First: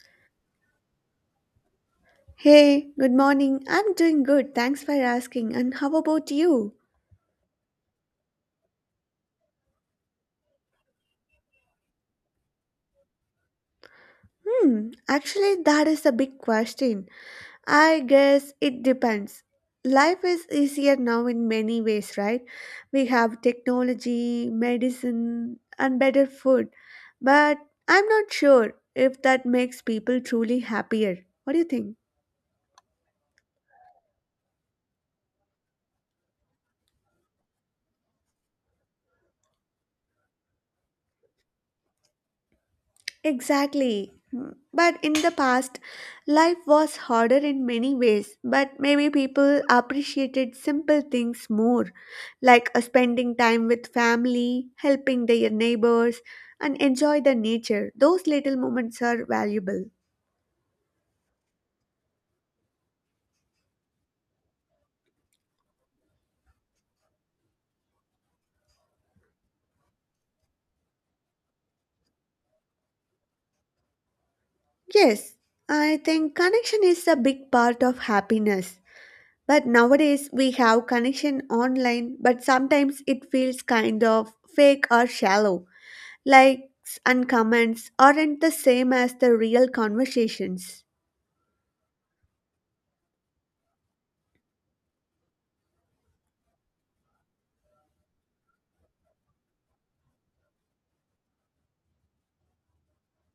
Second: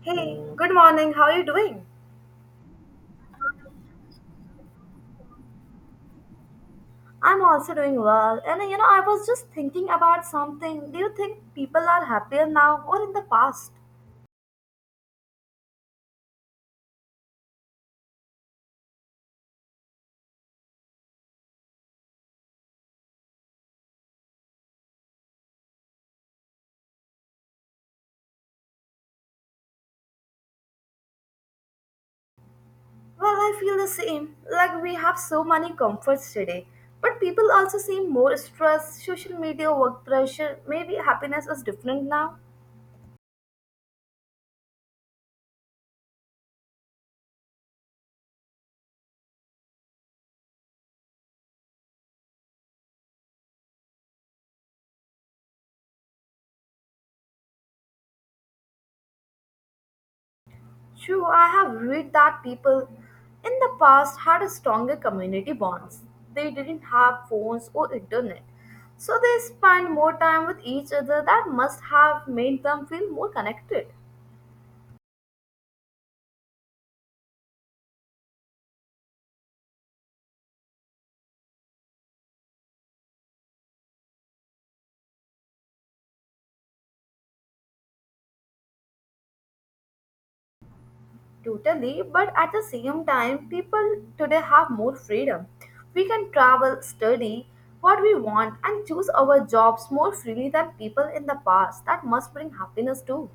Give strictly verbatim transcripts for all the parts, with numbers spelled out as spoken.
Hey, good morning. How are you doing? Hey, good morning. I'm doing good. Thanks for asking. And how about you? I'm also doing well. And uh, you know, I was just thinking about something. Do you think people are happier now or in the past? Hmm, actually, that is a big question. I guess it depends. Life is easier now in many ways, right? We have technology, medicine, and better food. But I'm not sure if that makes people truly happier. What do you think? Well, I feel the same. Like we have so many comforts today, but people also seem more stressed, social media, work pressure. Maybe happiness is different now. Exactly. Mm, But in the past, life was harder in many ways, but maybe people appreciated simple things more, like uh, spending time with family, helping their neighbors, and enjoy the nature. Those little moments are valuable. True, I have read that people in the past had a stronger community bonds. They didn't have phones or internet, so they spent more time with each other. That must have made them feel more connected. Yes, I think connection is a big part of happiness. But nowadays we have connection online, but sometimes it feels kind of fake or shallow. Likes and comments aren't the same as the real conversations. Totally, but at the same time, people today have more freedom. We can travel, study what we want, and choose our jobs more freely than people in the past. That must bring happiness too.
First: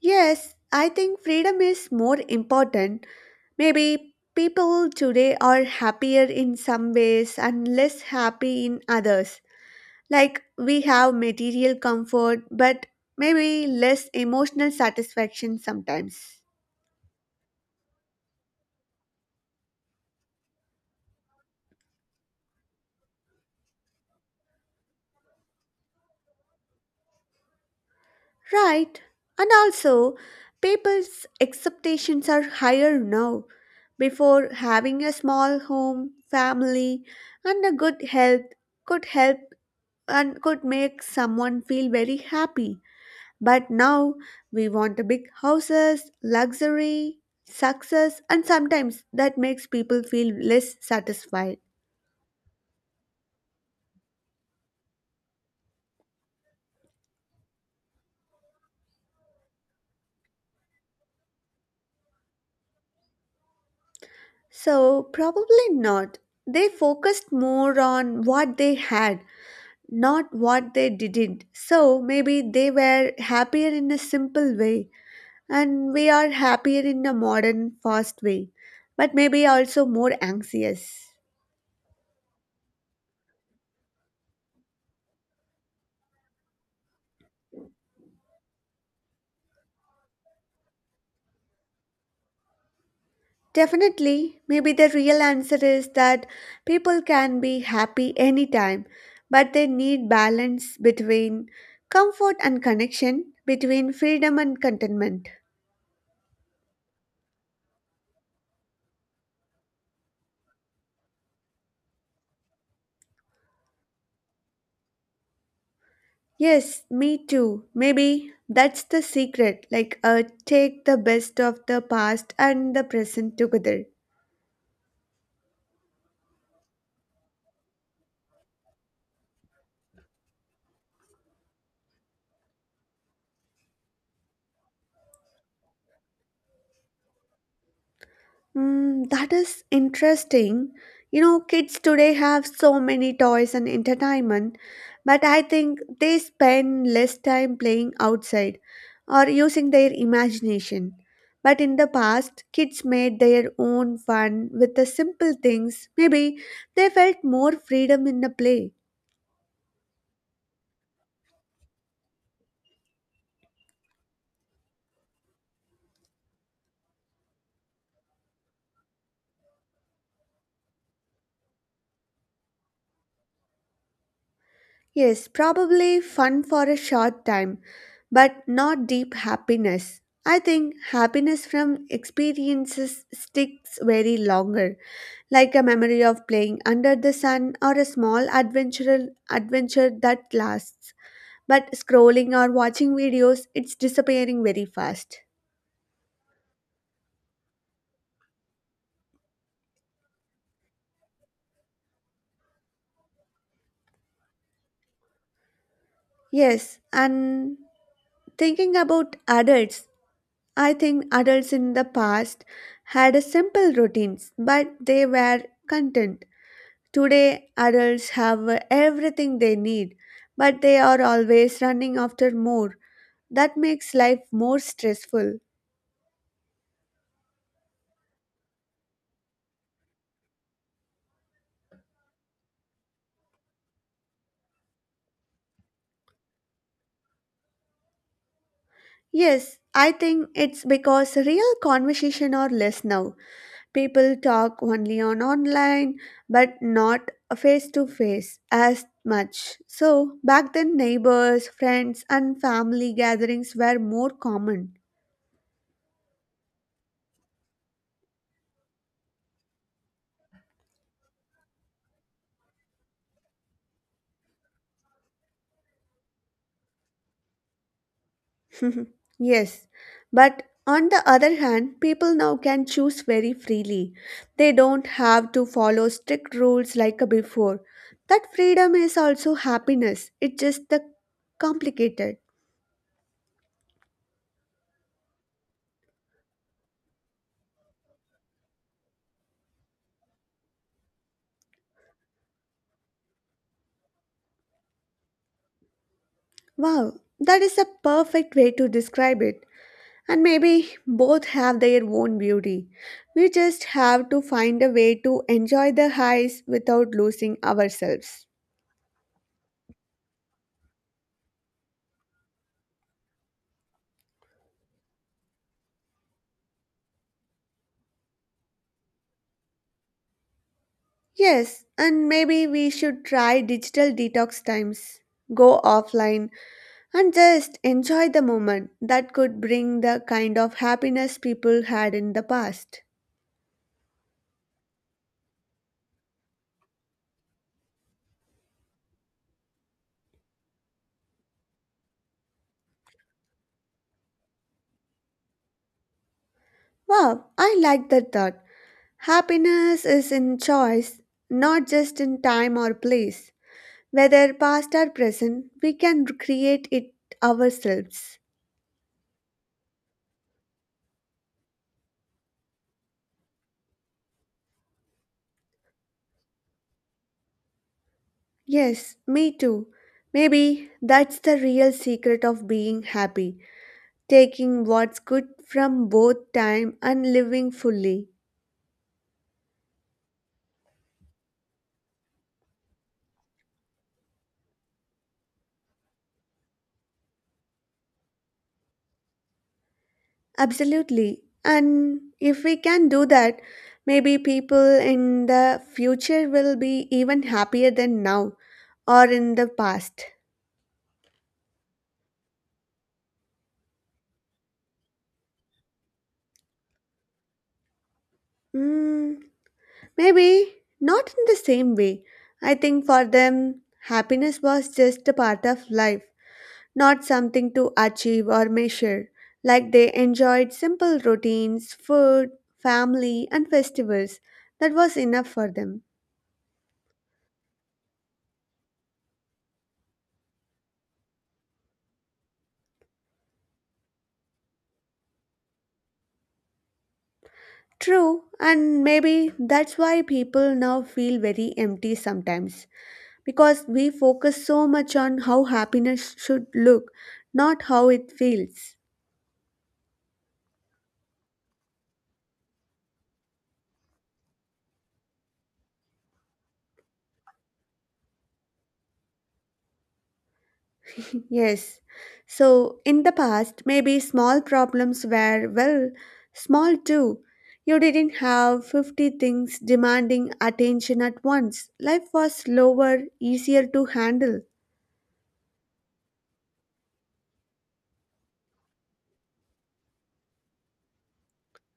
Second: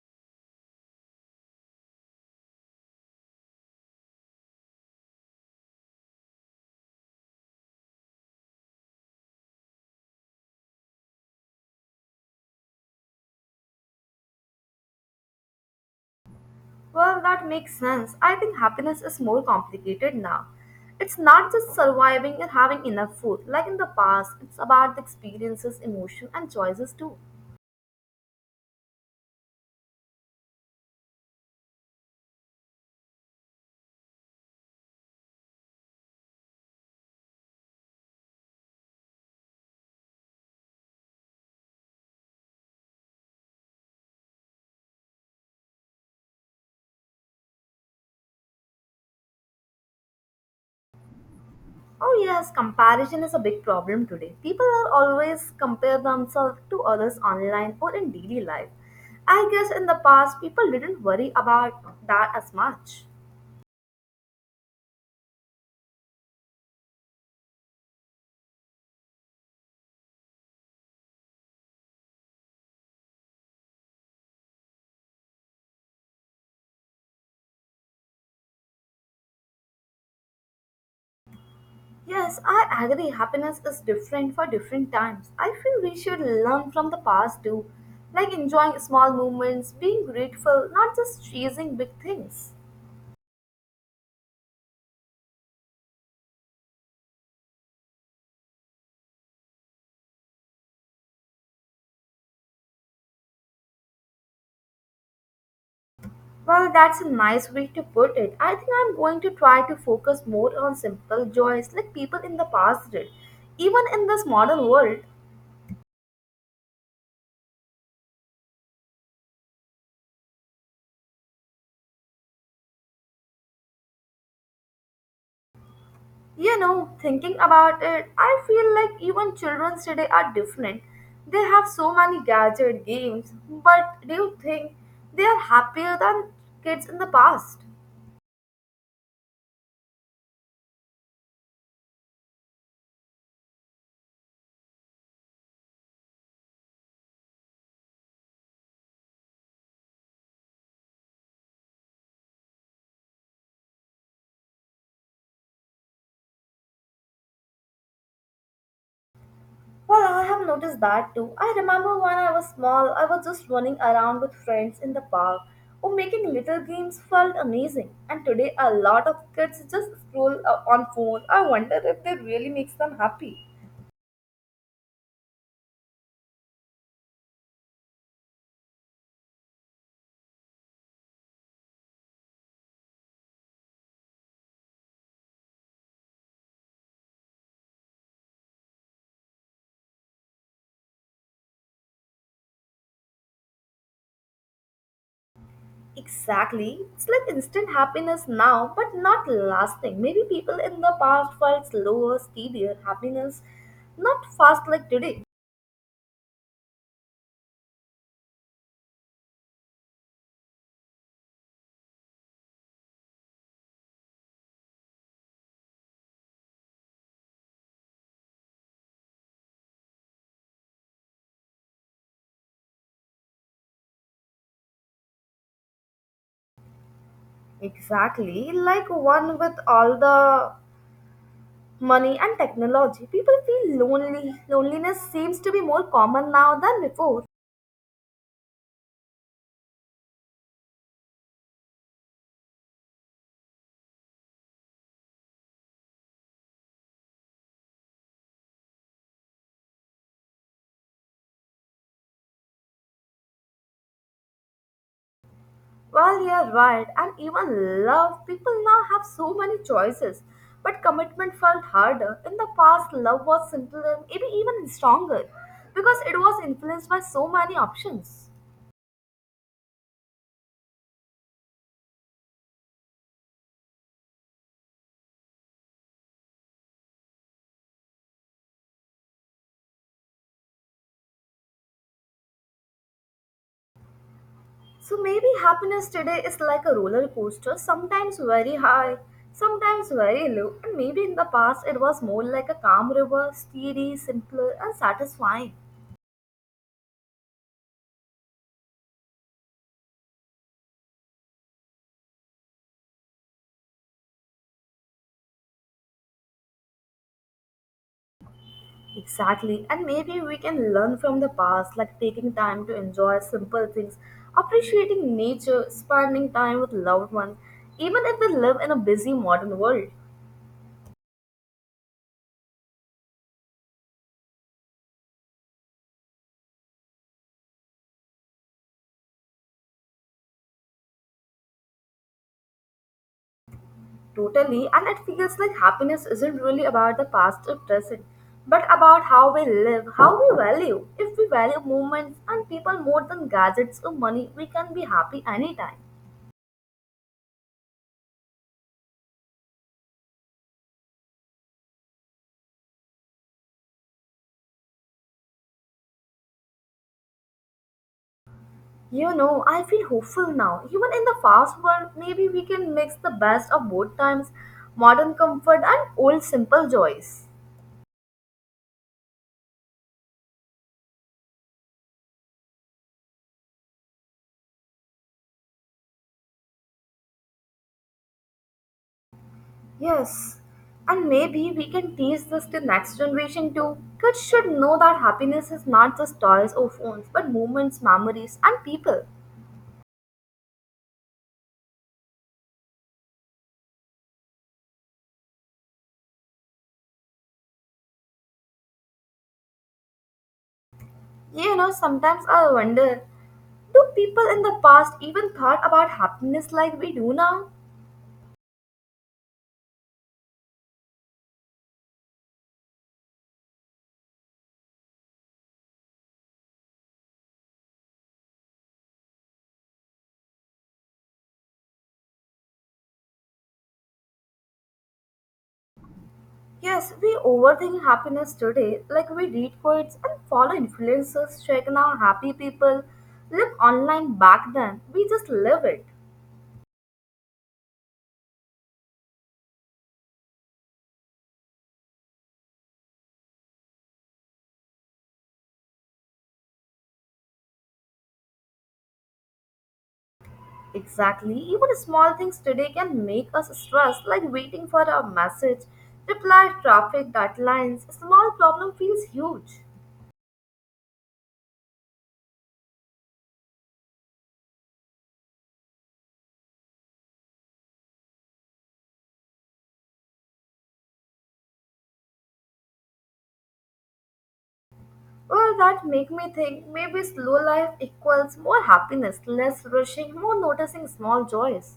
Yes, I think freedom is more important. Maybe people today are happier in some ways and less happy in others. Like we have material comfort, but maybe less emotional satisfaction sometimes. Well, that makes sense. I think happiness is more complicated now. It's not just surviving and having enough food. Like in the past, it's about the experiences, emotion, and choices too. Right, and also people's expectations are higher now. Before having a small home, family, and a good health could help and could make someone feel very happy. But now we want a big houses, luxury, success, and sometimes that makes people feel less satisfied. Oh, yes, comparison is a big problem today. People are always compare themselves to others online or in daily life. I guess in the past, people didn't worry about that as much. So, probably not. They focused more on what they had not what they didn't. So maybe they were happier in a simple way, and we are happier in a modern, fast way, but maybe also more anxious. Yes, I agree. Happiness is different for different times. I feel we should learn from the past too, like enjoying small moments, being grateful, not just chasing big things. Definitely, maybe the real answer is that people can be happy anytime, but they need balance between comfort and connection, between freedom and contentment. Well, that's a nice way to put it. I think I'm going to try to focus more on simple joys like people in the past did, even in this modern world. Yes, me too. Maybe that's the secret. Like, uh, take the best of the past and the present together. You know, thinking about it, I feel like even children today are different. They have so many gadget games, but do you think they are happier than kids in the past? Mm, that is interesting. You know, kids today have so many toys and entertainment, but I think they spend less time playing outside or using their imagination. But in the past, kids made their own fun with the simple things. Maybe they felt more freedom in the play. Well, I have noticed that too. I remember when I was small, I was just running around with friends in the park or making little games felt amazing. And today, a lot of kids just scroll uh, on phone. I wonder if they really makes them happy. Yes, probably fun for a short time, but not deep happiness. I think happiness from experiences sticks very longer, like a memory of playing under the sun or a small adventure adventure that lasts. But scrolling or watching videos, it's disappearing very fast. Exactly. It's like instant happiness now, but not lasting. Maybe people in the past felt slower, steadier happiness, not fast like today. Yes, and thinking about adults, I think adults in the past had a simple routines, but they were content. Today, adults have everything they need, but they are always running after more. That makes life more stressful. Exactly. Like one with all the money and technology. People feel lonely. Loneliness seems to be more common now than before. Yes, I think it's because real conversation are less now. People talk only on online, but not face to face as much. So, back then, neighbors, friends, and family gatherings were more common. Well, you're right. And even love, people now have so many choices. But commitment felt harder. In the past, love was simpler, maybe even stronger, because it was influenced by so many options. Yes, but on the other hand, people now can choose very freely. They don't have to follow strict rules like before. That freedom is also happiness. It's just the complicated. So maybe happiness today is like a roller coaster, sometimes very high, sometimes very low. And maybe in the past, it was more like a calm river, steady, simpler, and satisfying. Wow, that is a perfect way to describe it. And maybe both have their own beauty. We just have to find a way to enjoy the highs without losing ourselves. Exactly, and maybe we can learn from the past, like taking time to enjoy simple things, appreciating nature, spending time with loved ones, even if we live in a busy modern world. Yes, and maybe we should try digital detox times. Go offline and just enjoy the moment. That could bring the kind of happiness people had in the past. Totally, and it feels like happiness isn't really about the past or present, but about how we live, how we value. If we value moments and people more than gadgets or money, we can be happy anytime. Wow, I like that thought. Happiness is in choice, not just in time or place. Whether past or present, we can create it ourselves. You know, I feel hopeful now. Even in the fast world, maybe we can mix the best of both times modern comfort and old simple joys. Yes, me too. Maybe that's the real secret of being happy taking what's good from both time and living fully. Yes, and maybe we can teach this to next generation too. Kids should know that happiness is not just toys or phones, but moments, memories, and people. Absolutely. And if we can do that, maybe people in the future will be even happier than now or in the past. You know, sometimes I wonder do people in the past even thought about happiness like we do now? Mm, Maybe not in the same way. I think for them, happiness was just a part of life, not something to achieve or measure. Like they enjoyed simple routines, food, family, and festivals. That was enough for them. Yes, we overthink happiness today. Like we read quotes and follow influencers, check now happy people live online back then. We just live it. True, and maybe that's why people now feel very empty sometimes because we focus so much on how happiness should look, not how it feels. Exactly. Even small things today can make us stressed, like waiting for a message, reply traffic deadlines. Small problem feels huge. Yes. So, in the past, maybe small problems were, well, small too. You didn't have fifty things demanding attention at once. Life was slower, easier to handle. Well, that make me think maybe slow life equals more happiness, less rushing, more noticing small joys.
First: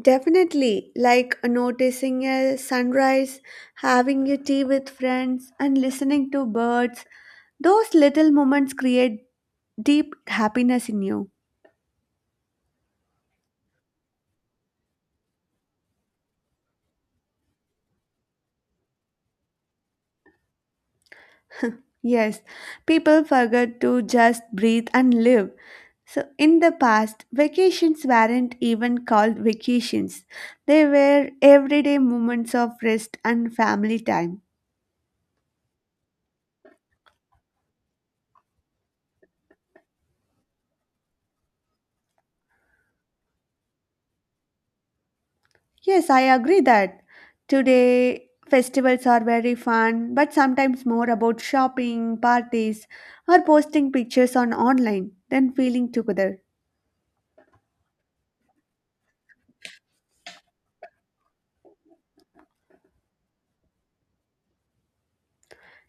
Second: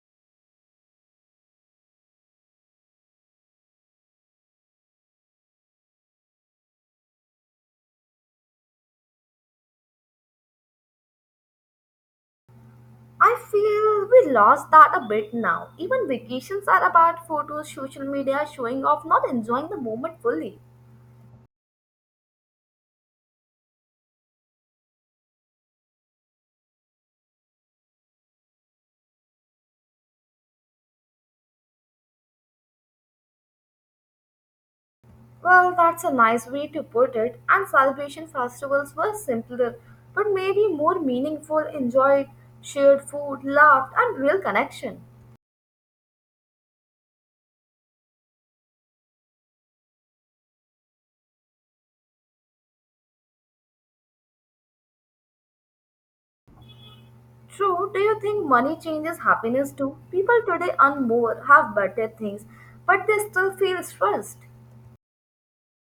Definitely, like noticing a sunrise, having your tea with friends, and listening to birds. Those little moments create deep happiness in you. I feel we lost that a bit now. Even vacations are about photos, social media, showing off, not enjoying the moment fully. Yes, people forget to just breathe and live. So, in the past, vacations weren't even called vacations. They were everyday moments of rest and family time. Well, that's a nice way to put it, and celebration festivals were simpler, but maybe more meaningful, enjoyed, shared food, laughed, and real connection. Yes, I agree that today festivals are very fun, but sometimes more about shopping, parties, or posting pictures on online than feeling together. True, do you think money changes happiness too? People today earn more, have better things, but they still feel stressed.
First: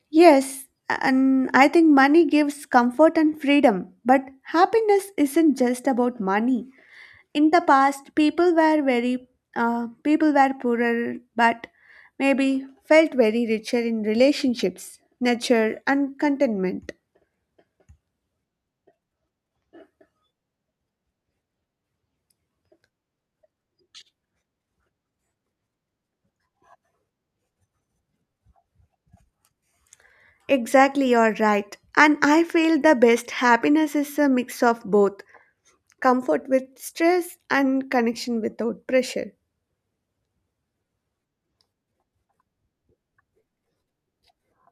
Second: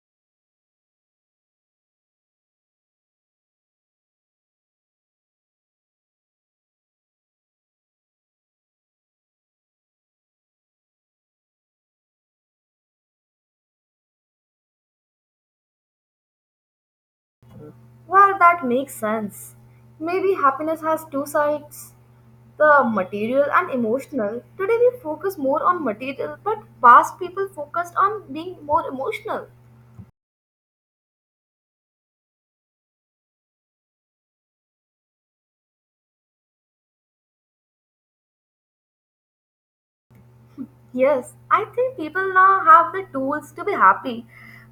Yes, and I think money gives comfort and freedom, but happiness isn't just about money. In the past, people were very uh, people were poorer, but maybe felt very richer in relationships, nature, and contentment. Well, that makes sense. Maybe happiness has two sides the material and emotional. Today we focus more on material, but past people focused on being more emotional. Exactly, you're right. And I feel the best happiness is a mix of both comfort with stress and connection without pressure. Yes, I think people now have the tools to be happy,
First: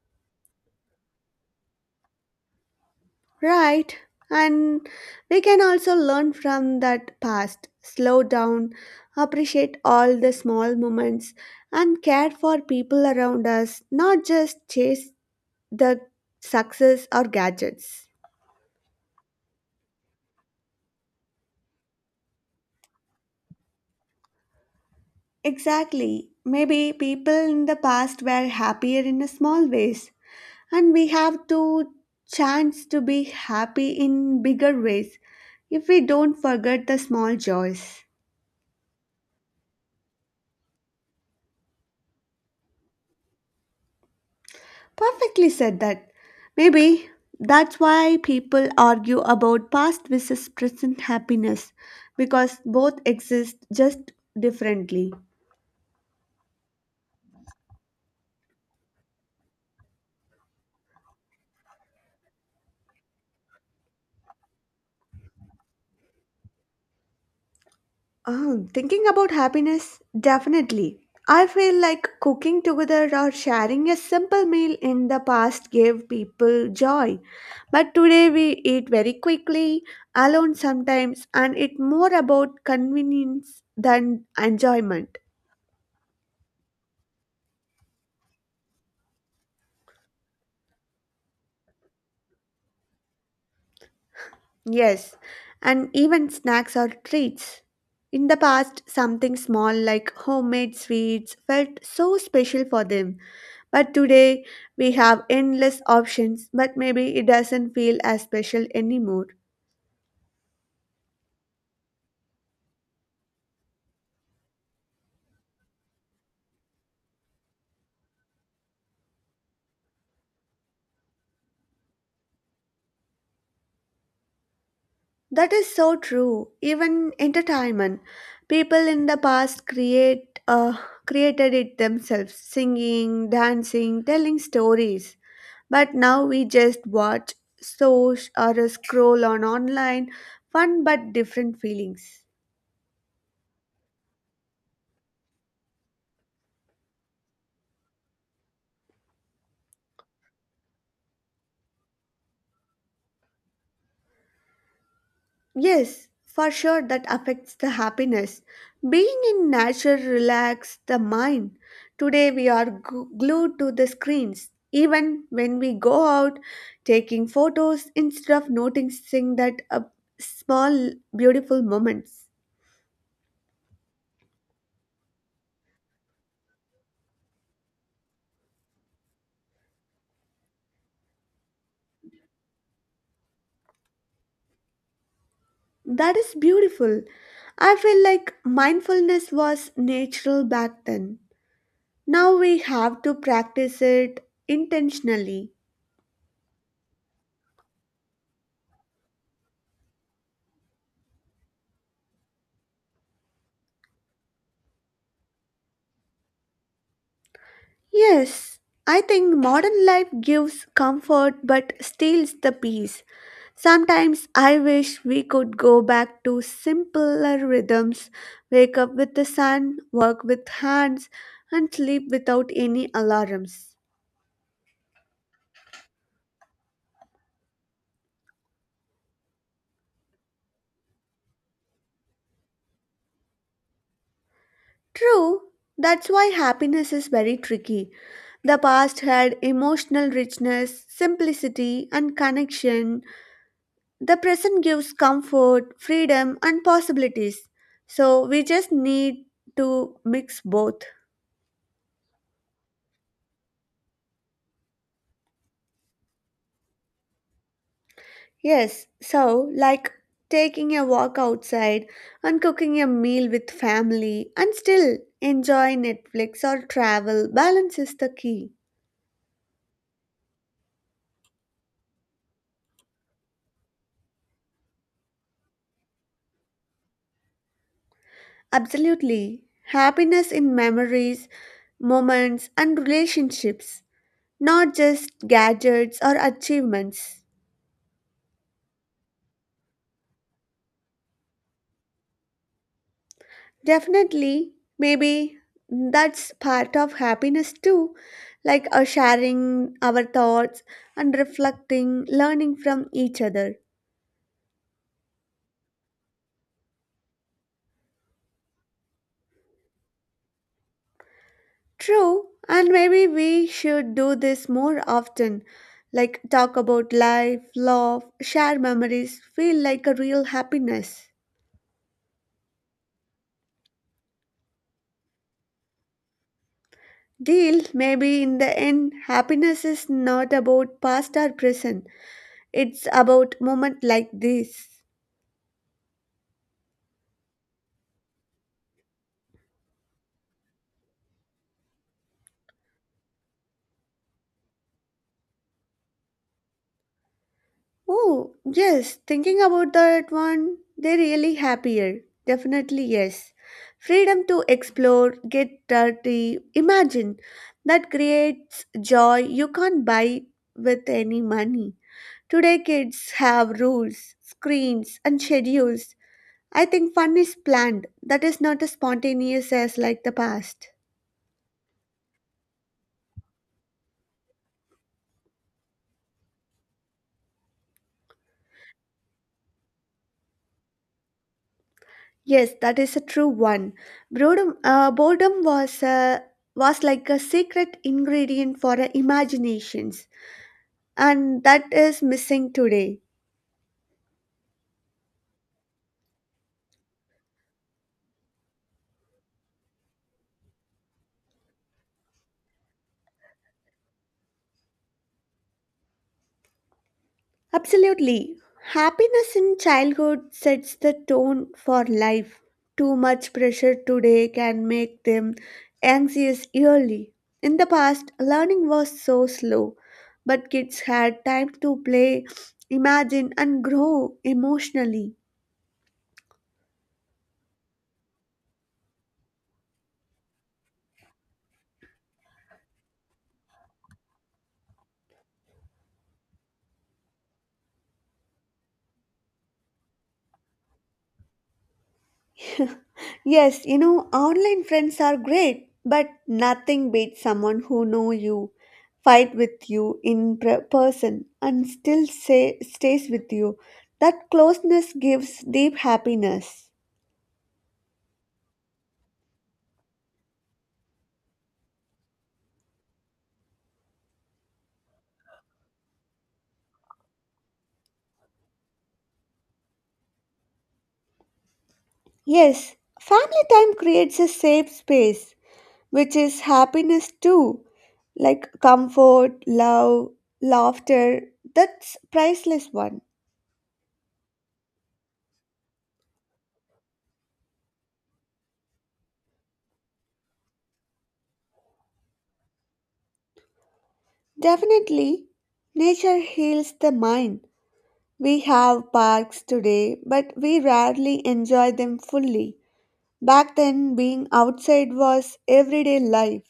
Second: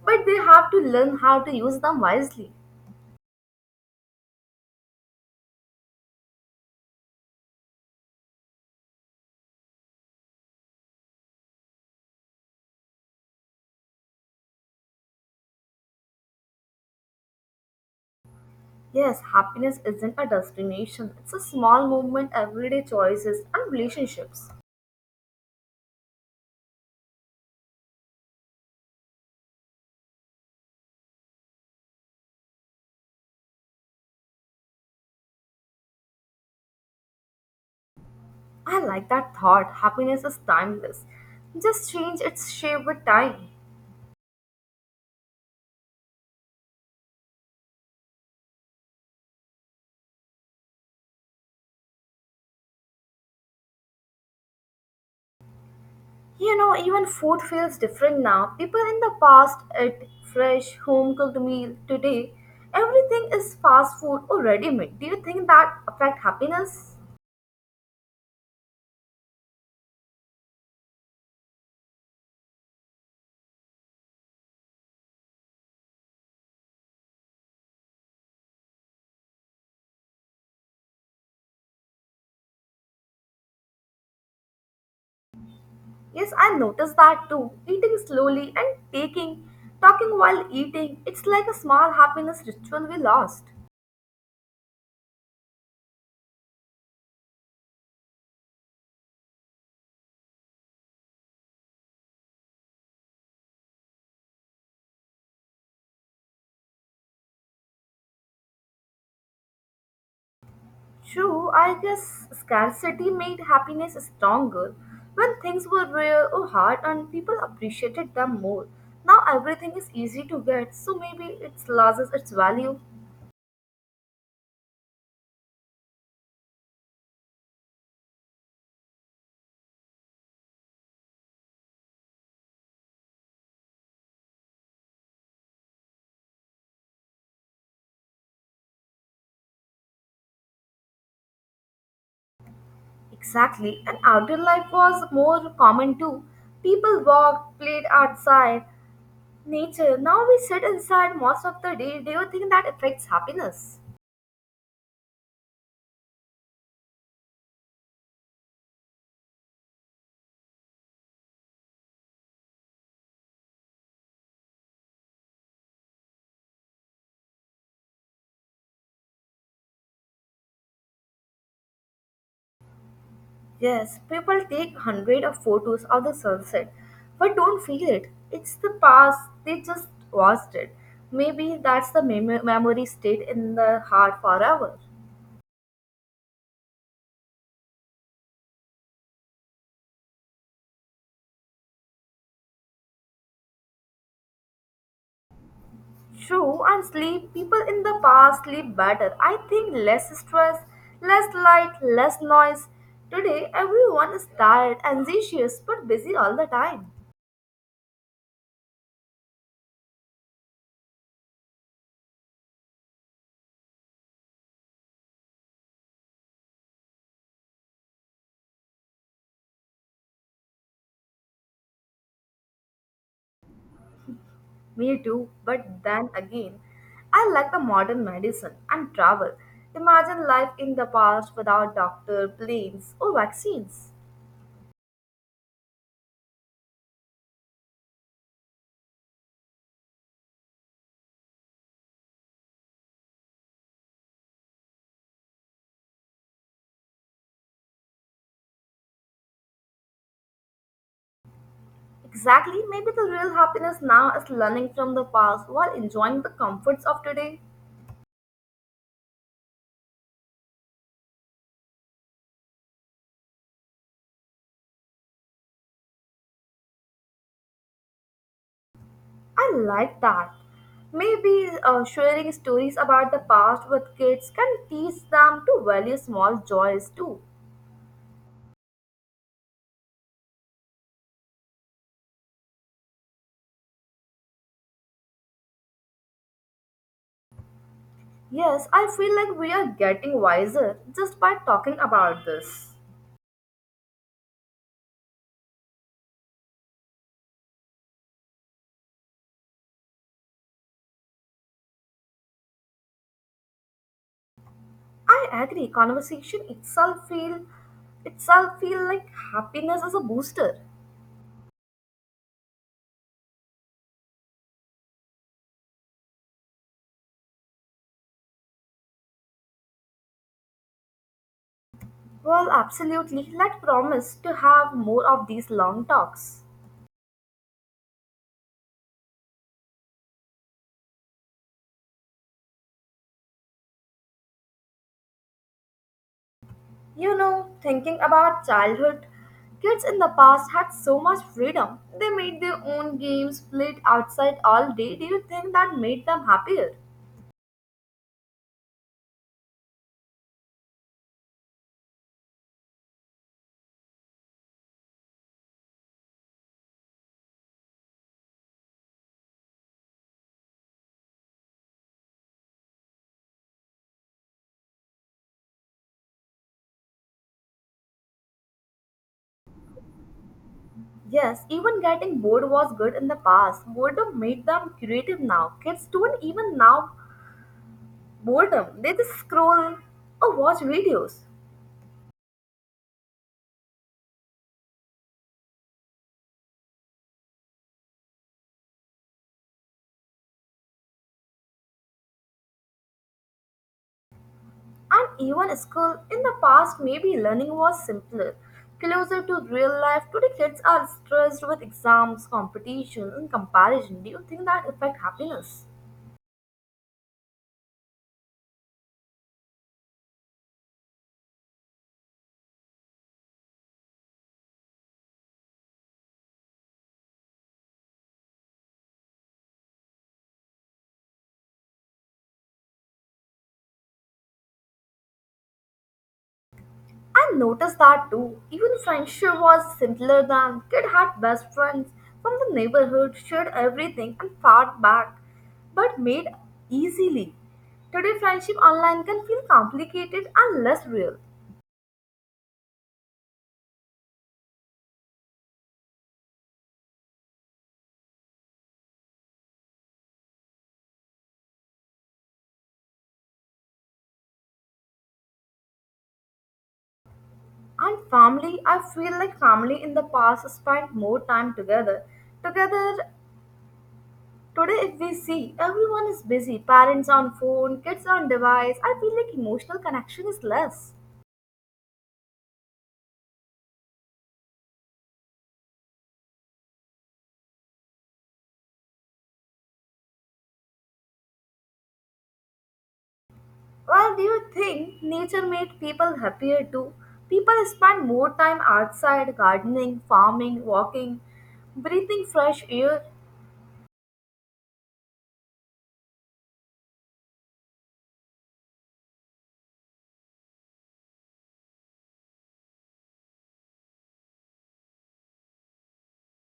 but they have to learn how to use them wisely. Right, and we can also learn from that past, slow down, appreciate all the small moments, and care for people around us, not just chase the success or gadgets. Yes, happiness isn't a destination, it's a small movement, everyday choices, and relationships. Exactly. Maybe people in the past were happier in a small ways, and we have to chance to be happy in bigger ways if we don't forget the small joys. I like that thought. Happiness is timeless. Just change its shape with time. Perfectly said that. Maybe that's why people argue about past versus present happiness because both exist just differently. You know, even food feels different now. People in the past ate fresh, home cooked meal. Today, everything is fast food or ready made. Do you think that affect happiness? Um, thinking about happiness, definitely. I feel like cooking together or sharing a simple meal in the past gave people joy. But today we eat very quickly, alone sometimes, and it's more about convenience than enjoyment. Yes, I noticed that too. Eating slowly and taking, talking while eating, it's like a small happiness ritual we lost. Yes, and even snacks or treats. In the past, something small like homemade sweets felt so special for them. But today, we have endless options, but maybe it doesn't feel as special anymore. True, I guess scarcity made happiness stronger. When things were rare or hard and people appreciated them more. Now everything is easy to get, so maybe it loses its value. That is so true. Even entertainment. People in the past create uh, created it themselves, singing, dancing, telling stories. But now we just watch, search, or scroll on online, fun but different feelings. Exactly, and outdoor life was more common too. People walked, played outside, nature. Now we sit inside most of the day. Do you think that affects happiness? Yes, for sure that affects the happiness. Being in nature relaxes the mind. Today we are gu- glued to the screens. Even when we go out taking photos instead of noticing that uh, small beautiful moments. Yes, people take hundred of photos of the sunset, but don't feel it. It's the past. They just watched it. Maybe that's the mem- memory stayed in the heart forever. That is beautiful. I feel like mindfulness was natural back then. Now we have to practice it intentionally. True, and sleep. People in the past sleep better. I think less stress, less light, less noise. Today, everyone is tired, anxious, but busy all the time. Yes, I think modern life gives comfort but steals the peace. Sometimes I wish we could go back to simpler rhythms wake up with the sun, work with hands, and sleep without any alarms. Me too, but then again, I like the modern medicine and travel. Imagine life in the past without doctor, planes, or vaccines. True, that's why happiness is very tricky. The past had emotional richness, simplicity, and connection. The present gives comfort, freedom, and possibilities. So we just need to mix both. Exactly, maybe the real happiness now is learning from the past while enjoying the comforts of today. Yes, so like taking a walk outside and cooking a meal with family and still enjoy Netflix or travel, balance is the key. I like that. Maybe uh, sharing stories about the past with kids can teach them to value small joys too. Absolutely. Happiness in memories, moments, and relationships, not just gadgets or achievements. Yes, I feel like we are getting wiser just by talking about this. Definitely, maybe that's part of happiness too, like uh, sharing our thoughts and reflecting, learning from each other. I agree. Conversation itself feel itself feel like happiness as a booster. True, and maybe we should do this more often, like talk about life, love, share memories, feel like a real happiness. Well, absolutely. Let promise to have more of these long talks. Deal, maybe in the end, happiness is not about past or present, it's about moment like this. You know, thinking about childhood, kids in the past had so much freedom. They made their own games, played outside all day. Do you think that made them happier? Oh, yes, thinking about that one, they're really happier. Definitely, yes. Freedom to explore, get dirty, imagine. That creates joy you can't buy with any money. Today, kids have rules, screens, and schedules. I think fun is planned, that is not as spontaneous as like the past. Yes, even getting bored was good in the past. Boredom made them creative now. Kids don't even now boredom. They just scroll or watch videos. Yes, that is a true one. Boredom, uh, boredom was uh, was like a secret ingredient for our imaginations, and that is missing today. And even school in the past, maybe learning was simpler, closer to real life. Today, kids are stressed with exams, competition, and comparison. Do you think that affect happiness? Absolutely, happiness in childhood sets the tone for life. Too much pressure today can make them anxious early. In the past, learning was so slow, but kids had time to play, imagine, and grow emotionally. I noticed that too. Even friendship was simpler than Kid had best friends from the neighborhood, shared everything, and fought back, but made easily. Today, friendship online can feel complicated and less real. Yes, you know, online friends are great, but nothing beats someone who know you, fight with you in pre- person, and still say, stays with you. That closeness gives deep happiness. And family, I feel like family in the past spent more time together. Together, today if we see, everyone is busy. Parents on phone, kids on device. I feel like emotional connection is less. Yes, family time creates a safe space, which is happiness too, like comfort, love, laughter. That's priceless one. Well, do you think nature made people happier too? People spend more time outside, gardening, farming, walking, breathing fresh air. Definitely, nature heals the mind. We have parks today, but we rarely enjoy them fully. Back then, being outside was everyday life.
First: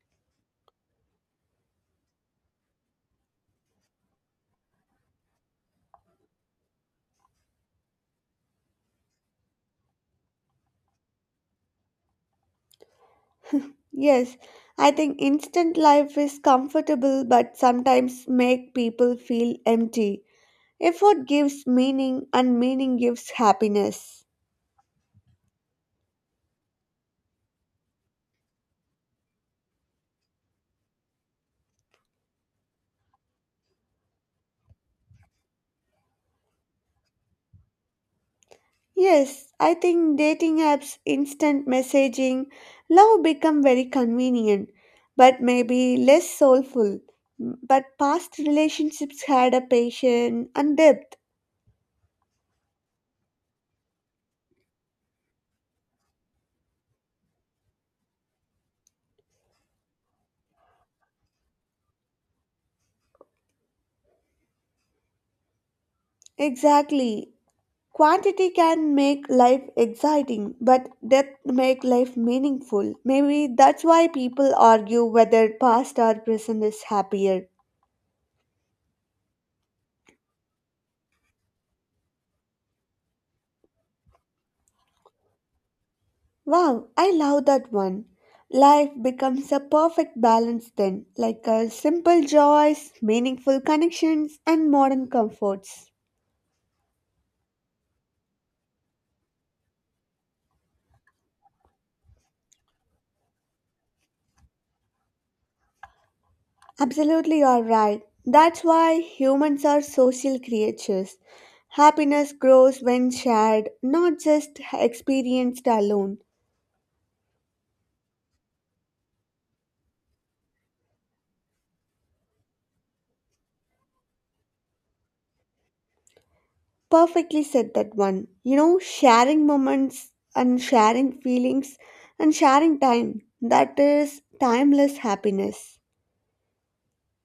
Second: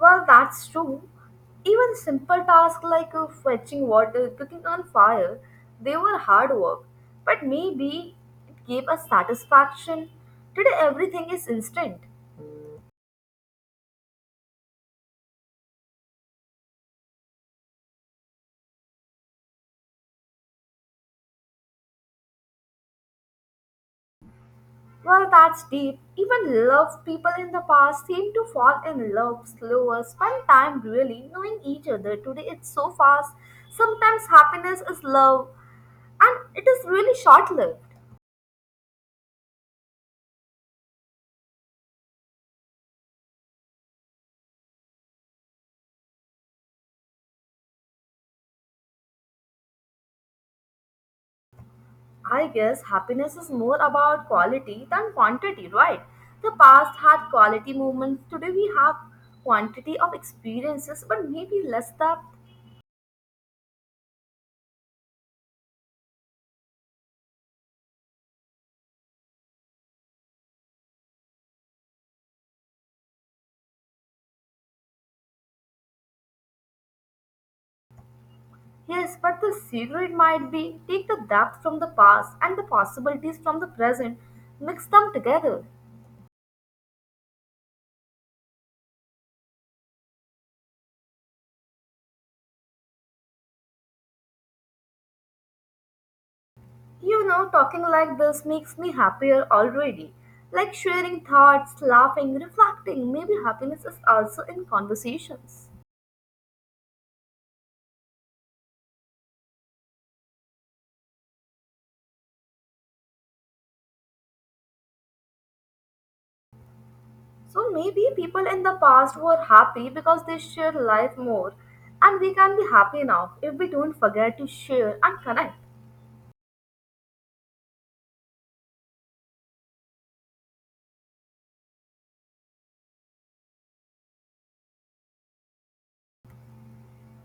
Well, that's true. Even simple tasks like uh, fetching water, cooking on fire, they were hard work, but maybe it gave us satisfaction. Today, everything is instant. Yes, I think instant life is comfortable but sometimes make people feel empty. Effort gives meaning and meaning gives happiness. Well, that's deep. Even love people in the past seem to fall in love slower, spend time really knowing each other. Today, it's so fast. Sometimes happiness is love, and it is really short lived. Yes, I think dating apps, instant messaging, love become very convenient, but maybe less soulful. But past relationships had a patience and depth. I guess happiness is more about quality than quantity, right? The past had quality moments, today we have quantity of experiences, but maybe less depth. Exactly. Quantity can make life exciting, but depth make life meaningful. Maybe that's why people argue whether past or present is happier. Yes, but the secret might be take the depth from the past and the possibilities from the present, mix them together. Wow, I love that one. Life becomes a perfect balance then, like a simple joys, meaningful connections, and modern comforts. You know, talking like this makes me happier already. Like sharing thoughts, laughing, reflecting, maybe happiness is also in conversations. Absolutely, you are right. That's why humans are social creatures. Happiness grows when shared, not just experienced alone. So maybe people in the past were happy because they shared life more, and we can be happy now if we don't forget to share and connect. Perfectly said that one. You know, sharing moments and sharing feelings and sharing time. That is timeless happiness.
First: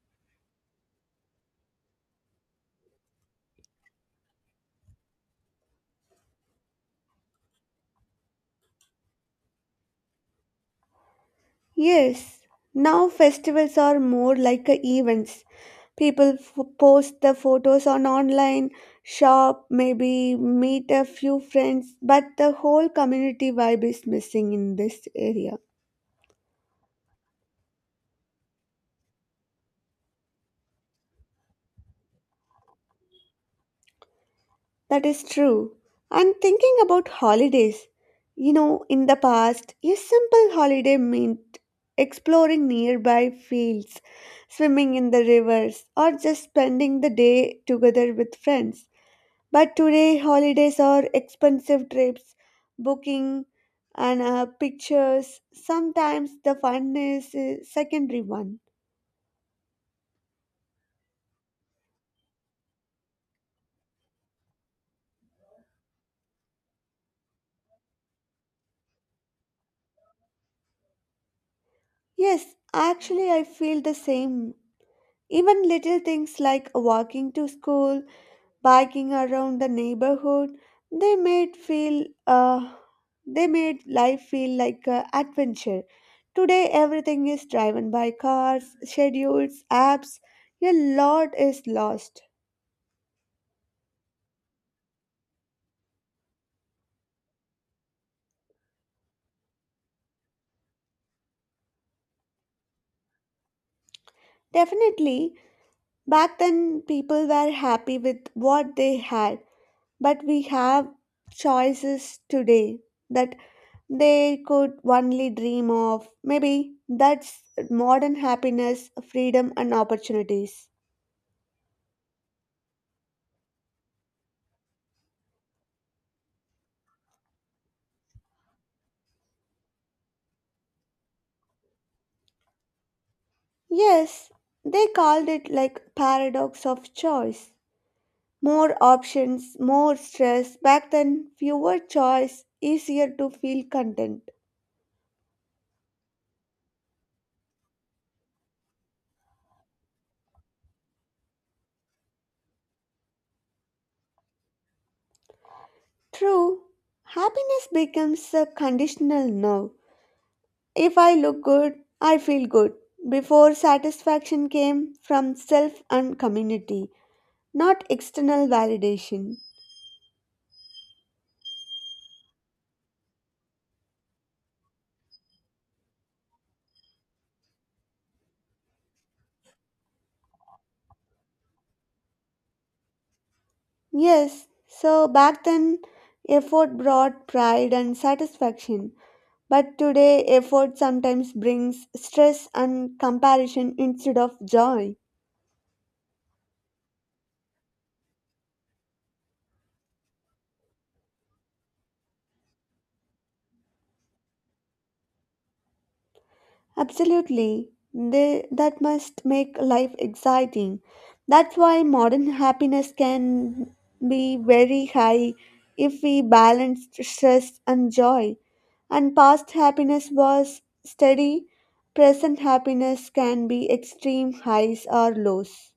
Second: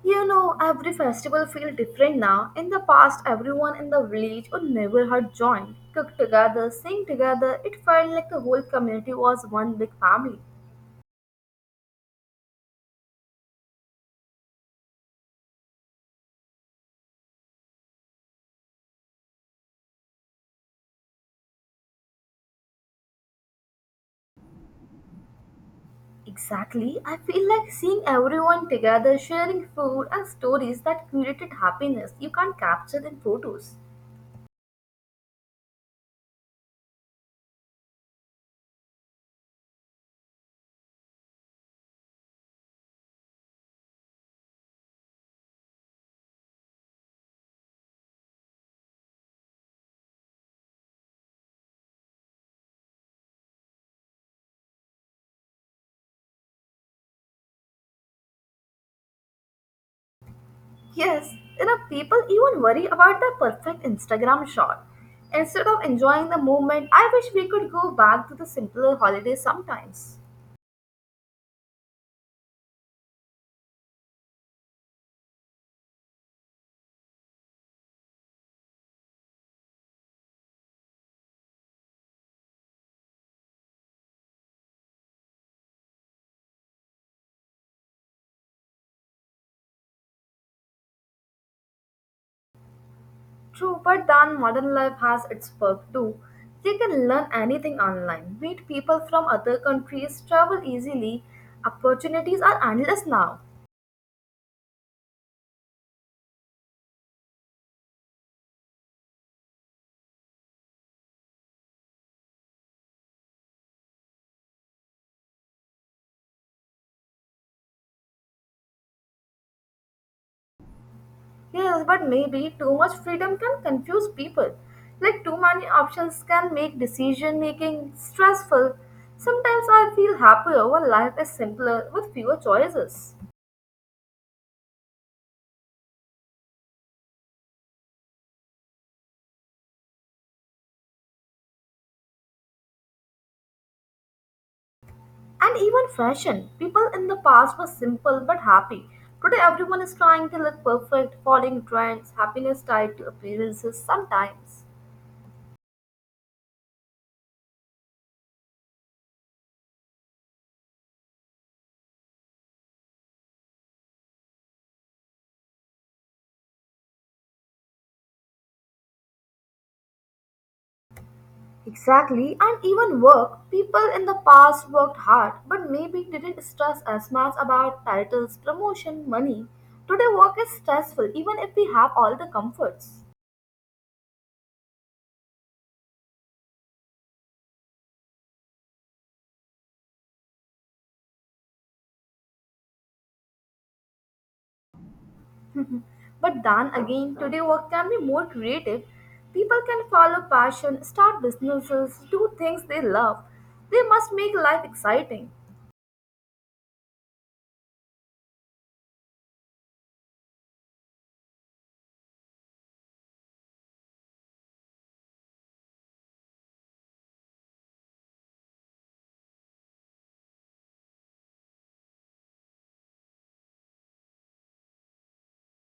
You know, every festival feels different now. In the past, everyone in the village or neighborhood joined, cooked together, sang together. It felt like the whole community was one big family. Yes, now festivals are more like a events. People f- post the photos on online, shop, maybe meet a few friends, but the whole community vibe is missing in this area. Exactly, I feel like seeing everyone together, sharing food and stories that created happiness you can't capture in photos. That is true. And thinking about holidays, you know, in the past, a simple holiday meant exploring nearby fields, swimming in the rivers, or just spending the day together with friends. But today, holidays are expensive trips, booking, and uh, pictures. Sometimes the fun is a secondary one. Yes, you know, people even worry about the perfect Instagram shot. Instead of enjoying the moment, I wish we could go back to the simpler holidays sometimes. Yes, actually, I feel the same. Even little things like walking to school, biking around the neighborhood, they made feel uh, they made life feel like an adventure. Today, everything is driven by cars, schedules, apps. A lot is lost. True, but then modern life has its perk too. You can learn anything online, meet people from other countries, travel easily. Opportunities are endless now. Definitely, back then, people were happy with what they had, but we have choices today that they could only dream of. Maybe that's modern happiness, freedom, and opportunities. Yes, but maybe too much freedom can confuse people. Like too many options can make decision making stressful. Sometimes I feel happier when life is simpler with fewer choices. Yes, they called it like paradox of choice. More options, more stress. Back then, fewer choice, easier to feel content. And even fashion. People in the past were simple but happy. Today everyone is trying to look perfect, following trends, happiness tied to appearances sometimes. True, happiness becomes a conditional now. If I look good, I feel good. Before satisfaction came from self and community, not external validation. Exactly, and even work. People in the past worked hard, but maybe didn't stress as much about titles, promotion, money. Today, work is stressful, even if we have all the comforts. Yes, so back then effort brought pride and satisfaction, but today effort sometimes brings stress and comparison instead of joy. But then again, today work can be more creative. People can follow passion, start businesses, do things they love. They must make life exciting. Absolutely. They, that must make life exciting. That's why modern happiness can be very high if we balance stress and joy. And past happiness was steady, present happiness can be extreme highs or lows.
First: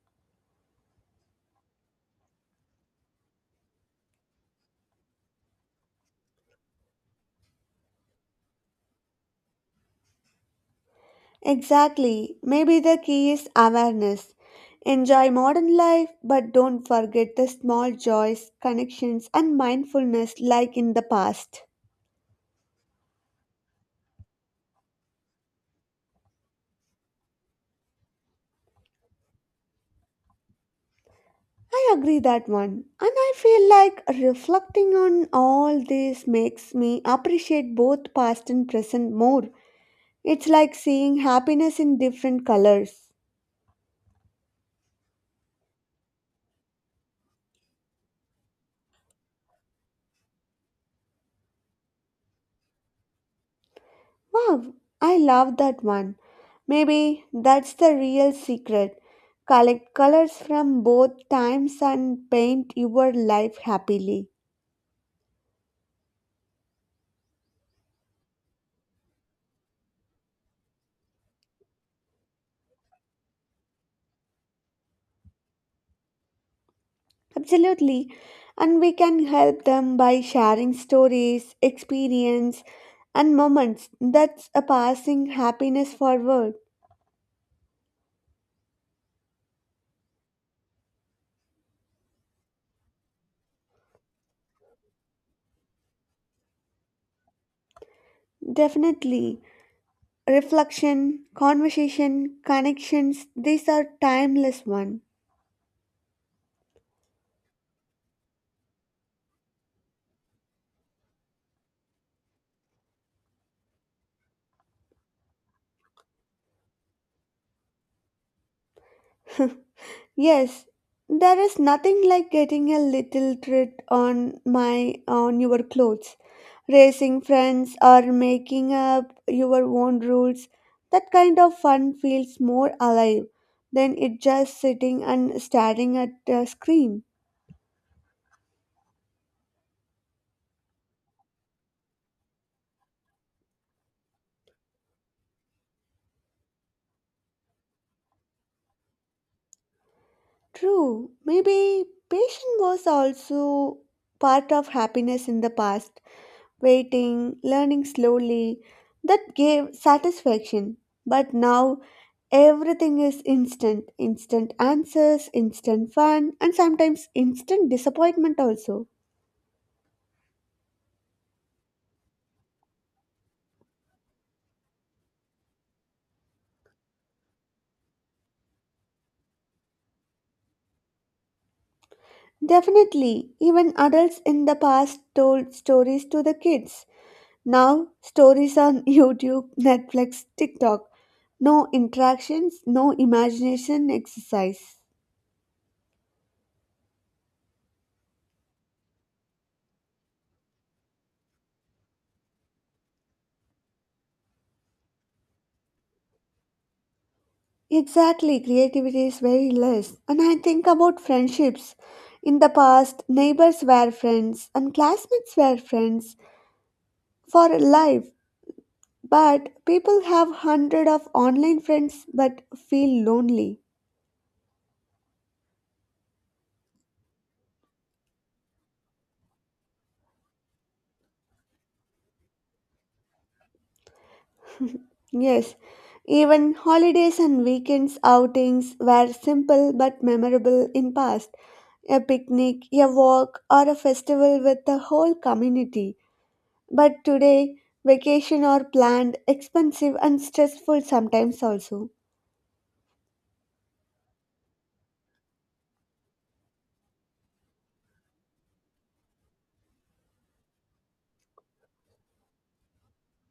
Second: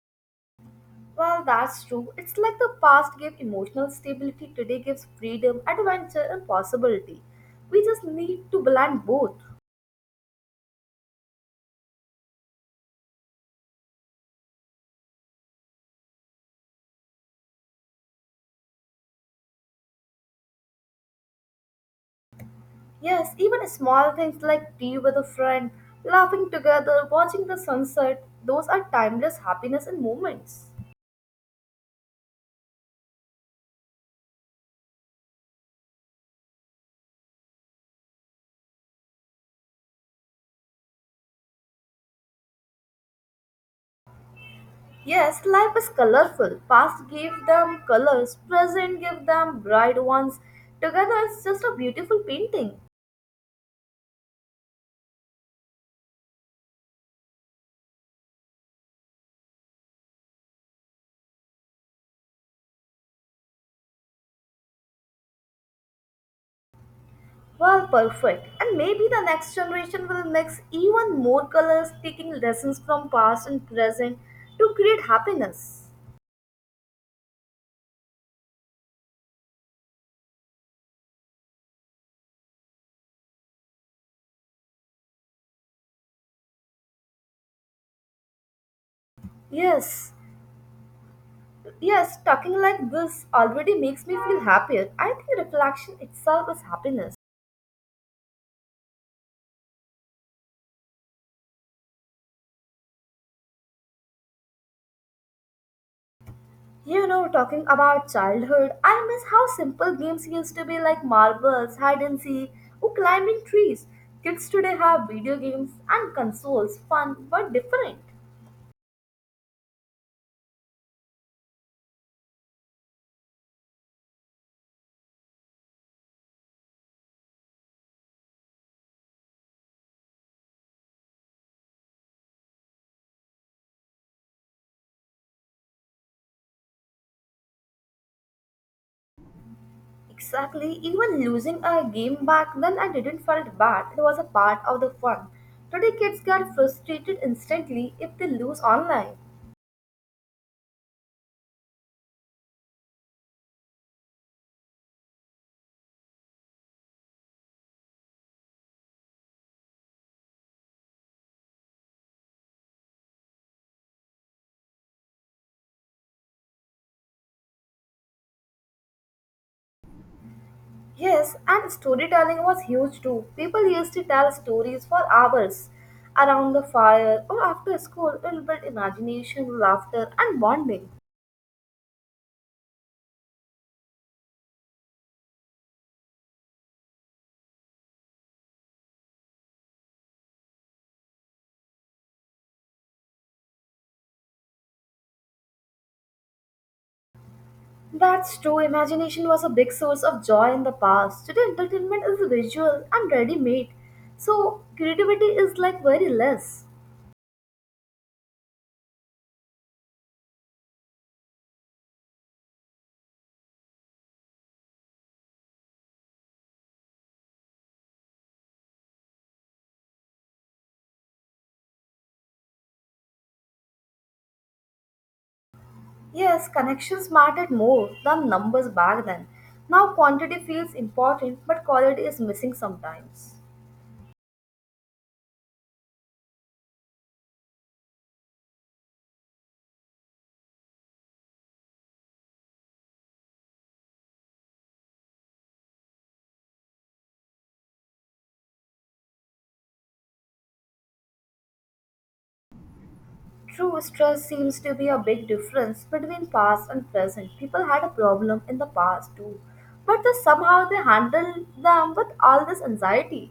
Well, that's true. It's like the past gave emotional stability, today gives freedom, adventure, and possibility. We just need to blend both. Exactly. Maybe the key is awareness. Enjoy modern life, but don't forget the small joys, connections, and mindfulness like in the past. Yes, even small things like tea with a friend, laughing together, watching the sunset, those are timeless happiness and moments. I agree that one. And I feel like reflecting on all this makes me appreciate both past and present more. It's like seeing happiness in different colors. Yes, life is colorful. Past gave them colors, present gave them bright ones. Together it's just a beautiful painting. Wow, I love that one. Maybe that's the real secret. Collect colors from both times and paint your life happily. Well, perfect. And maybe the next generation will mix even more colors, taking lessons from past and present to create happiness. Absolutely. And we can help them by sharing stories, experience, and moments that's a passing happiness forward. Yes, Yes, talking like this already makes me feel happier. I think reflection itself is happiness. Definitely. Reflection, conversation, connections, these are timeless one. You know, talking about childhood, I miss how simple games used to be like marbles, hide and seek, or climbing trees. Kids today have video games and consoles, fun but different. Yes, there is nothing like getting a little treat on my on your clothes, racing friends or making up your own rules. That kind of fun feels more alive than it just sitting and staring at a screen. Exactly, even losing a game back then I didn't felt bad. It was a part of the fun. Today kids get frustrated instantly if they lose online. True, maybe patience was also part of happiness in the past. Waiting, learning slowly, that gave satisfaction. But now everything is instant, instant answers, instant fun, and sometimes instant disappointment also. Yes, and storytelling was huge too. People used to tell stories for hours around the fire or after school. It built imagination, laughter, and bonding. Definitely, even adults in the past told stories to the kids. Now, stories on YouTube, Netflix, TikTok. No interactions, no imagination exercise. That's true. Imagination was a big source of joy in the past. Today, entertainment is visual and ready made. So, creativity is like very less. Exactly, creativity is very less. And I think about friendships. In the past, neighbors were friends and classmates were friends for life. But people have hundred of online friends but feel lonely. Yes, connections mattered more than numbers back then. Now, quantity feels important, but quality is missing sometimes. Yes, even holidays and weekends outings were simple but memorable in past. A picnic, a walk, or a festival with the whole community. But today, vacation are planned, expensive and stressful sometimes also. True stress seems to be a big difference between past and present. People had a problem in the past too, but they, somehow they handle them with all this anxiety.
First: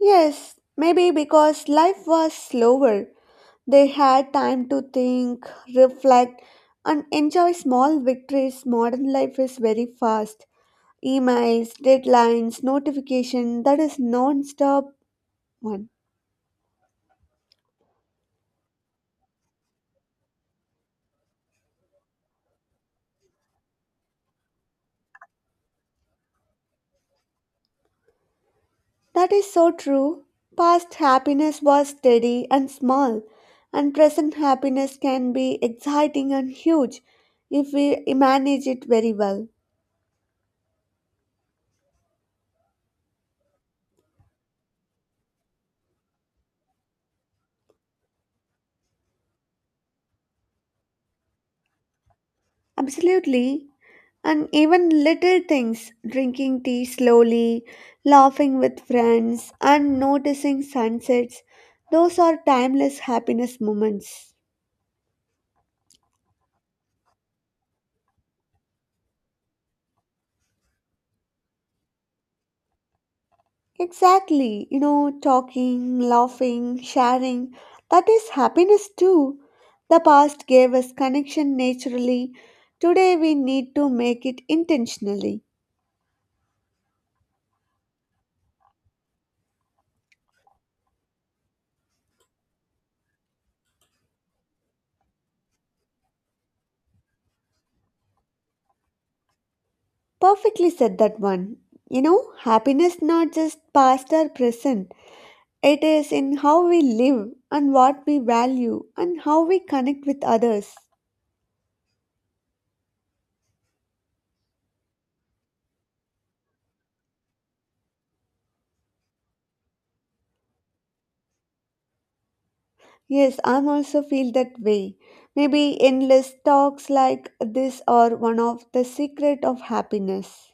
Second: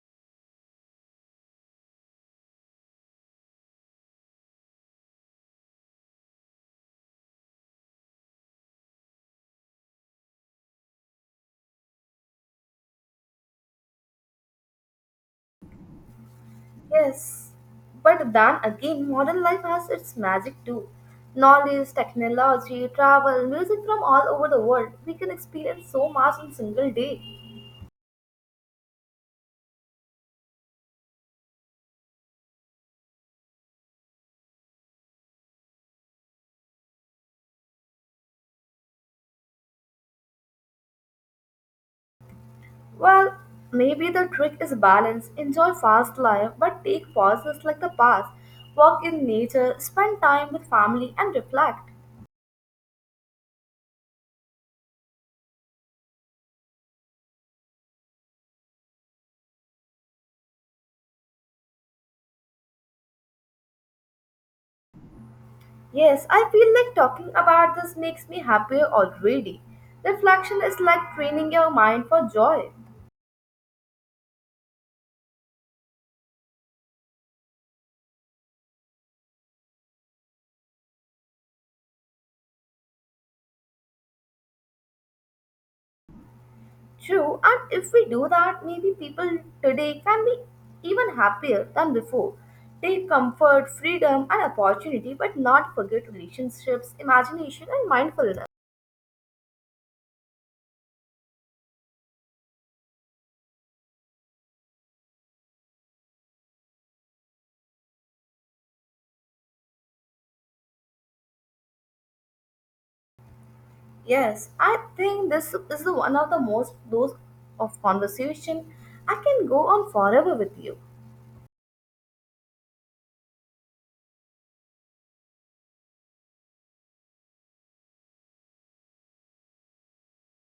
Yes, maybe because life was slower. They had time to think, reflect, and enjoy small victories. Modern life is very fast. Emails, deadlines, notification, that is non-stop one. Yes, but then again, modern life has its magic too. Knowledge, technology, travel, music from all over the world. We can experience so much in single day. That is so true. Past happiness was steady and small, and present happiness can be exciting and huge if we manage it very well. Well, maybe the trick is balance. Enjoy fast life, but take pauses like the past. Walk in nature, spend time with family, and reflect. Absolutely. And even little things, drinking tea slowly, laughing with friends, and noticing sunsets, those are timeless happiness moments. Yes, I feel like talking about this makes me happier already. Reflection is like training your mind for joy. Exactly, you know, talking, laughing, sharing, that is happiness too. The past gave us connection naturally. Today we need to make it intentionally. True, and if we do that, maybe people today can be even happier than before. Take comfort, freedom, and opportunity, but not forget relationships, imagination, and mindfulness. Perfectly said that one. You know, happiness not just past or present. It is in how we live and what we value and how we connect with others. Yes, I think this is the one of the most those of conversation. I can go on forever with you. Yes, I'm also feel that way. Maybe endless talks like this are one of the secret of happiness.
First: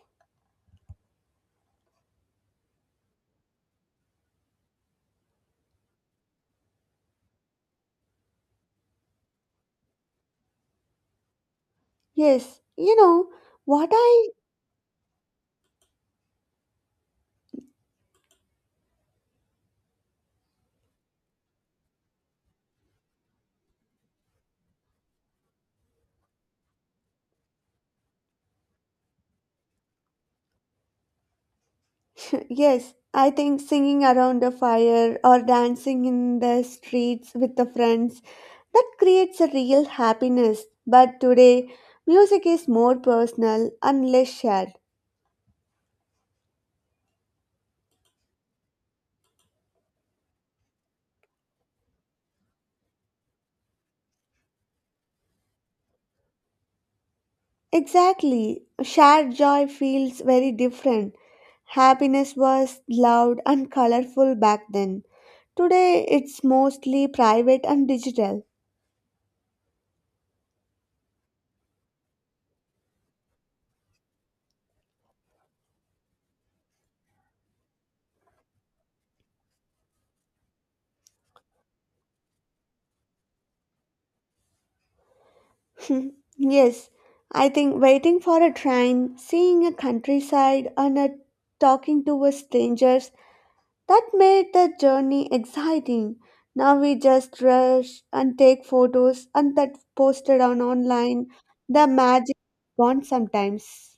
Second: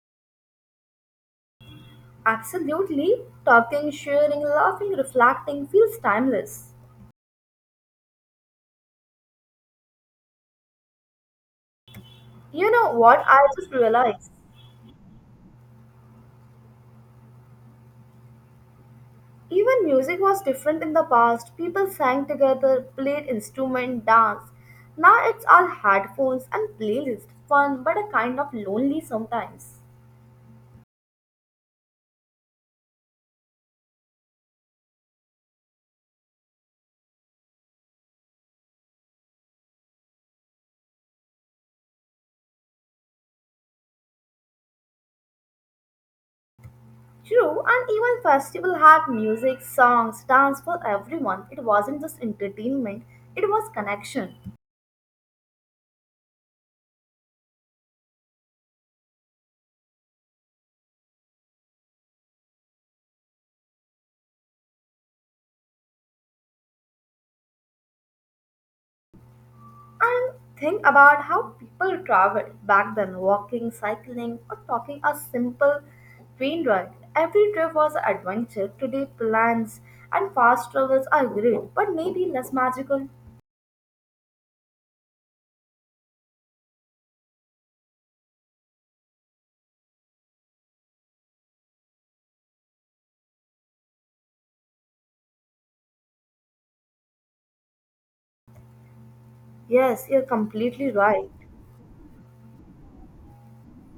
Absolutely. Talking, sharing, laughing, reflecting feels timeless. Yes, You know you what? know I just what realized. I Even music was different in the past. People sang together, played instrument, danced. Now it's all headphones and playlist. Fun, but a kind of lonely sometimes. yes, I think singing around a fire or dancing in the streets with the friends that creates a real happiness. But today, music is more personal and less shared. True, and even festival had music, songs, dance for everyone. It wasn't just entertainment, it was connection. Exactly, shared joy feels very different. Happiness was loud and colorful back then. Today, it's mostly private and digital. And think about how people traveled back then walking, cycling, or taking a simple train ride. Every trip was an adventure. Today, plans and fast travels are great, but maybe less magical. Hmm, yes, I think waiting for a train, seeing a countryside, and uh, talking to a strangers that made the journey exciting. Now we just rush and take photos and that Yes, you're posted on completely right. online. The magic gone sometimes.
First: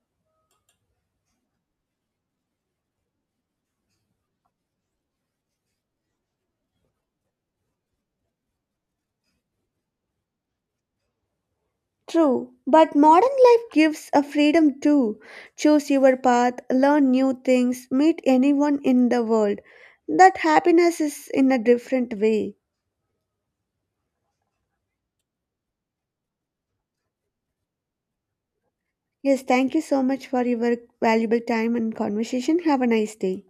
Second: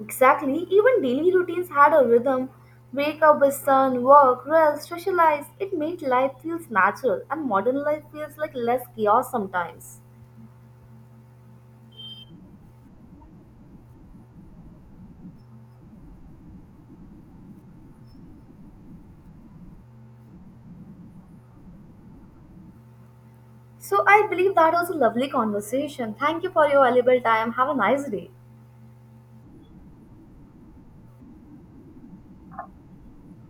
Exactly, even daily routines had a rhythm. Wake up with sun, work, rest, socialize. It made life feels natural, and modern life feels like less chaos sometimes. True, but modern life gives a freedom too. Choose your path, learn new things, meet anyone in the world. That happiness is in a different way. So I believe that was a lovely conversation. Thank you for your valuable time. Have a nice day. Yes, thank you so much for your valuable time and conversation. Have a nice day.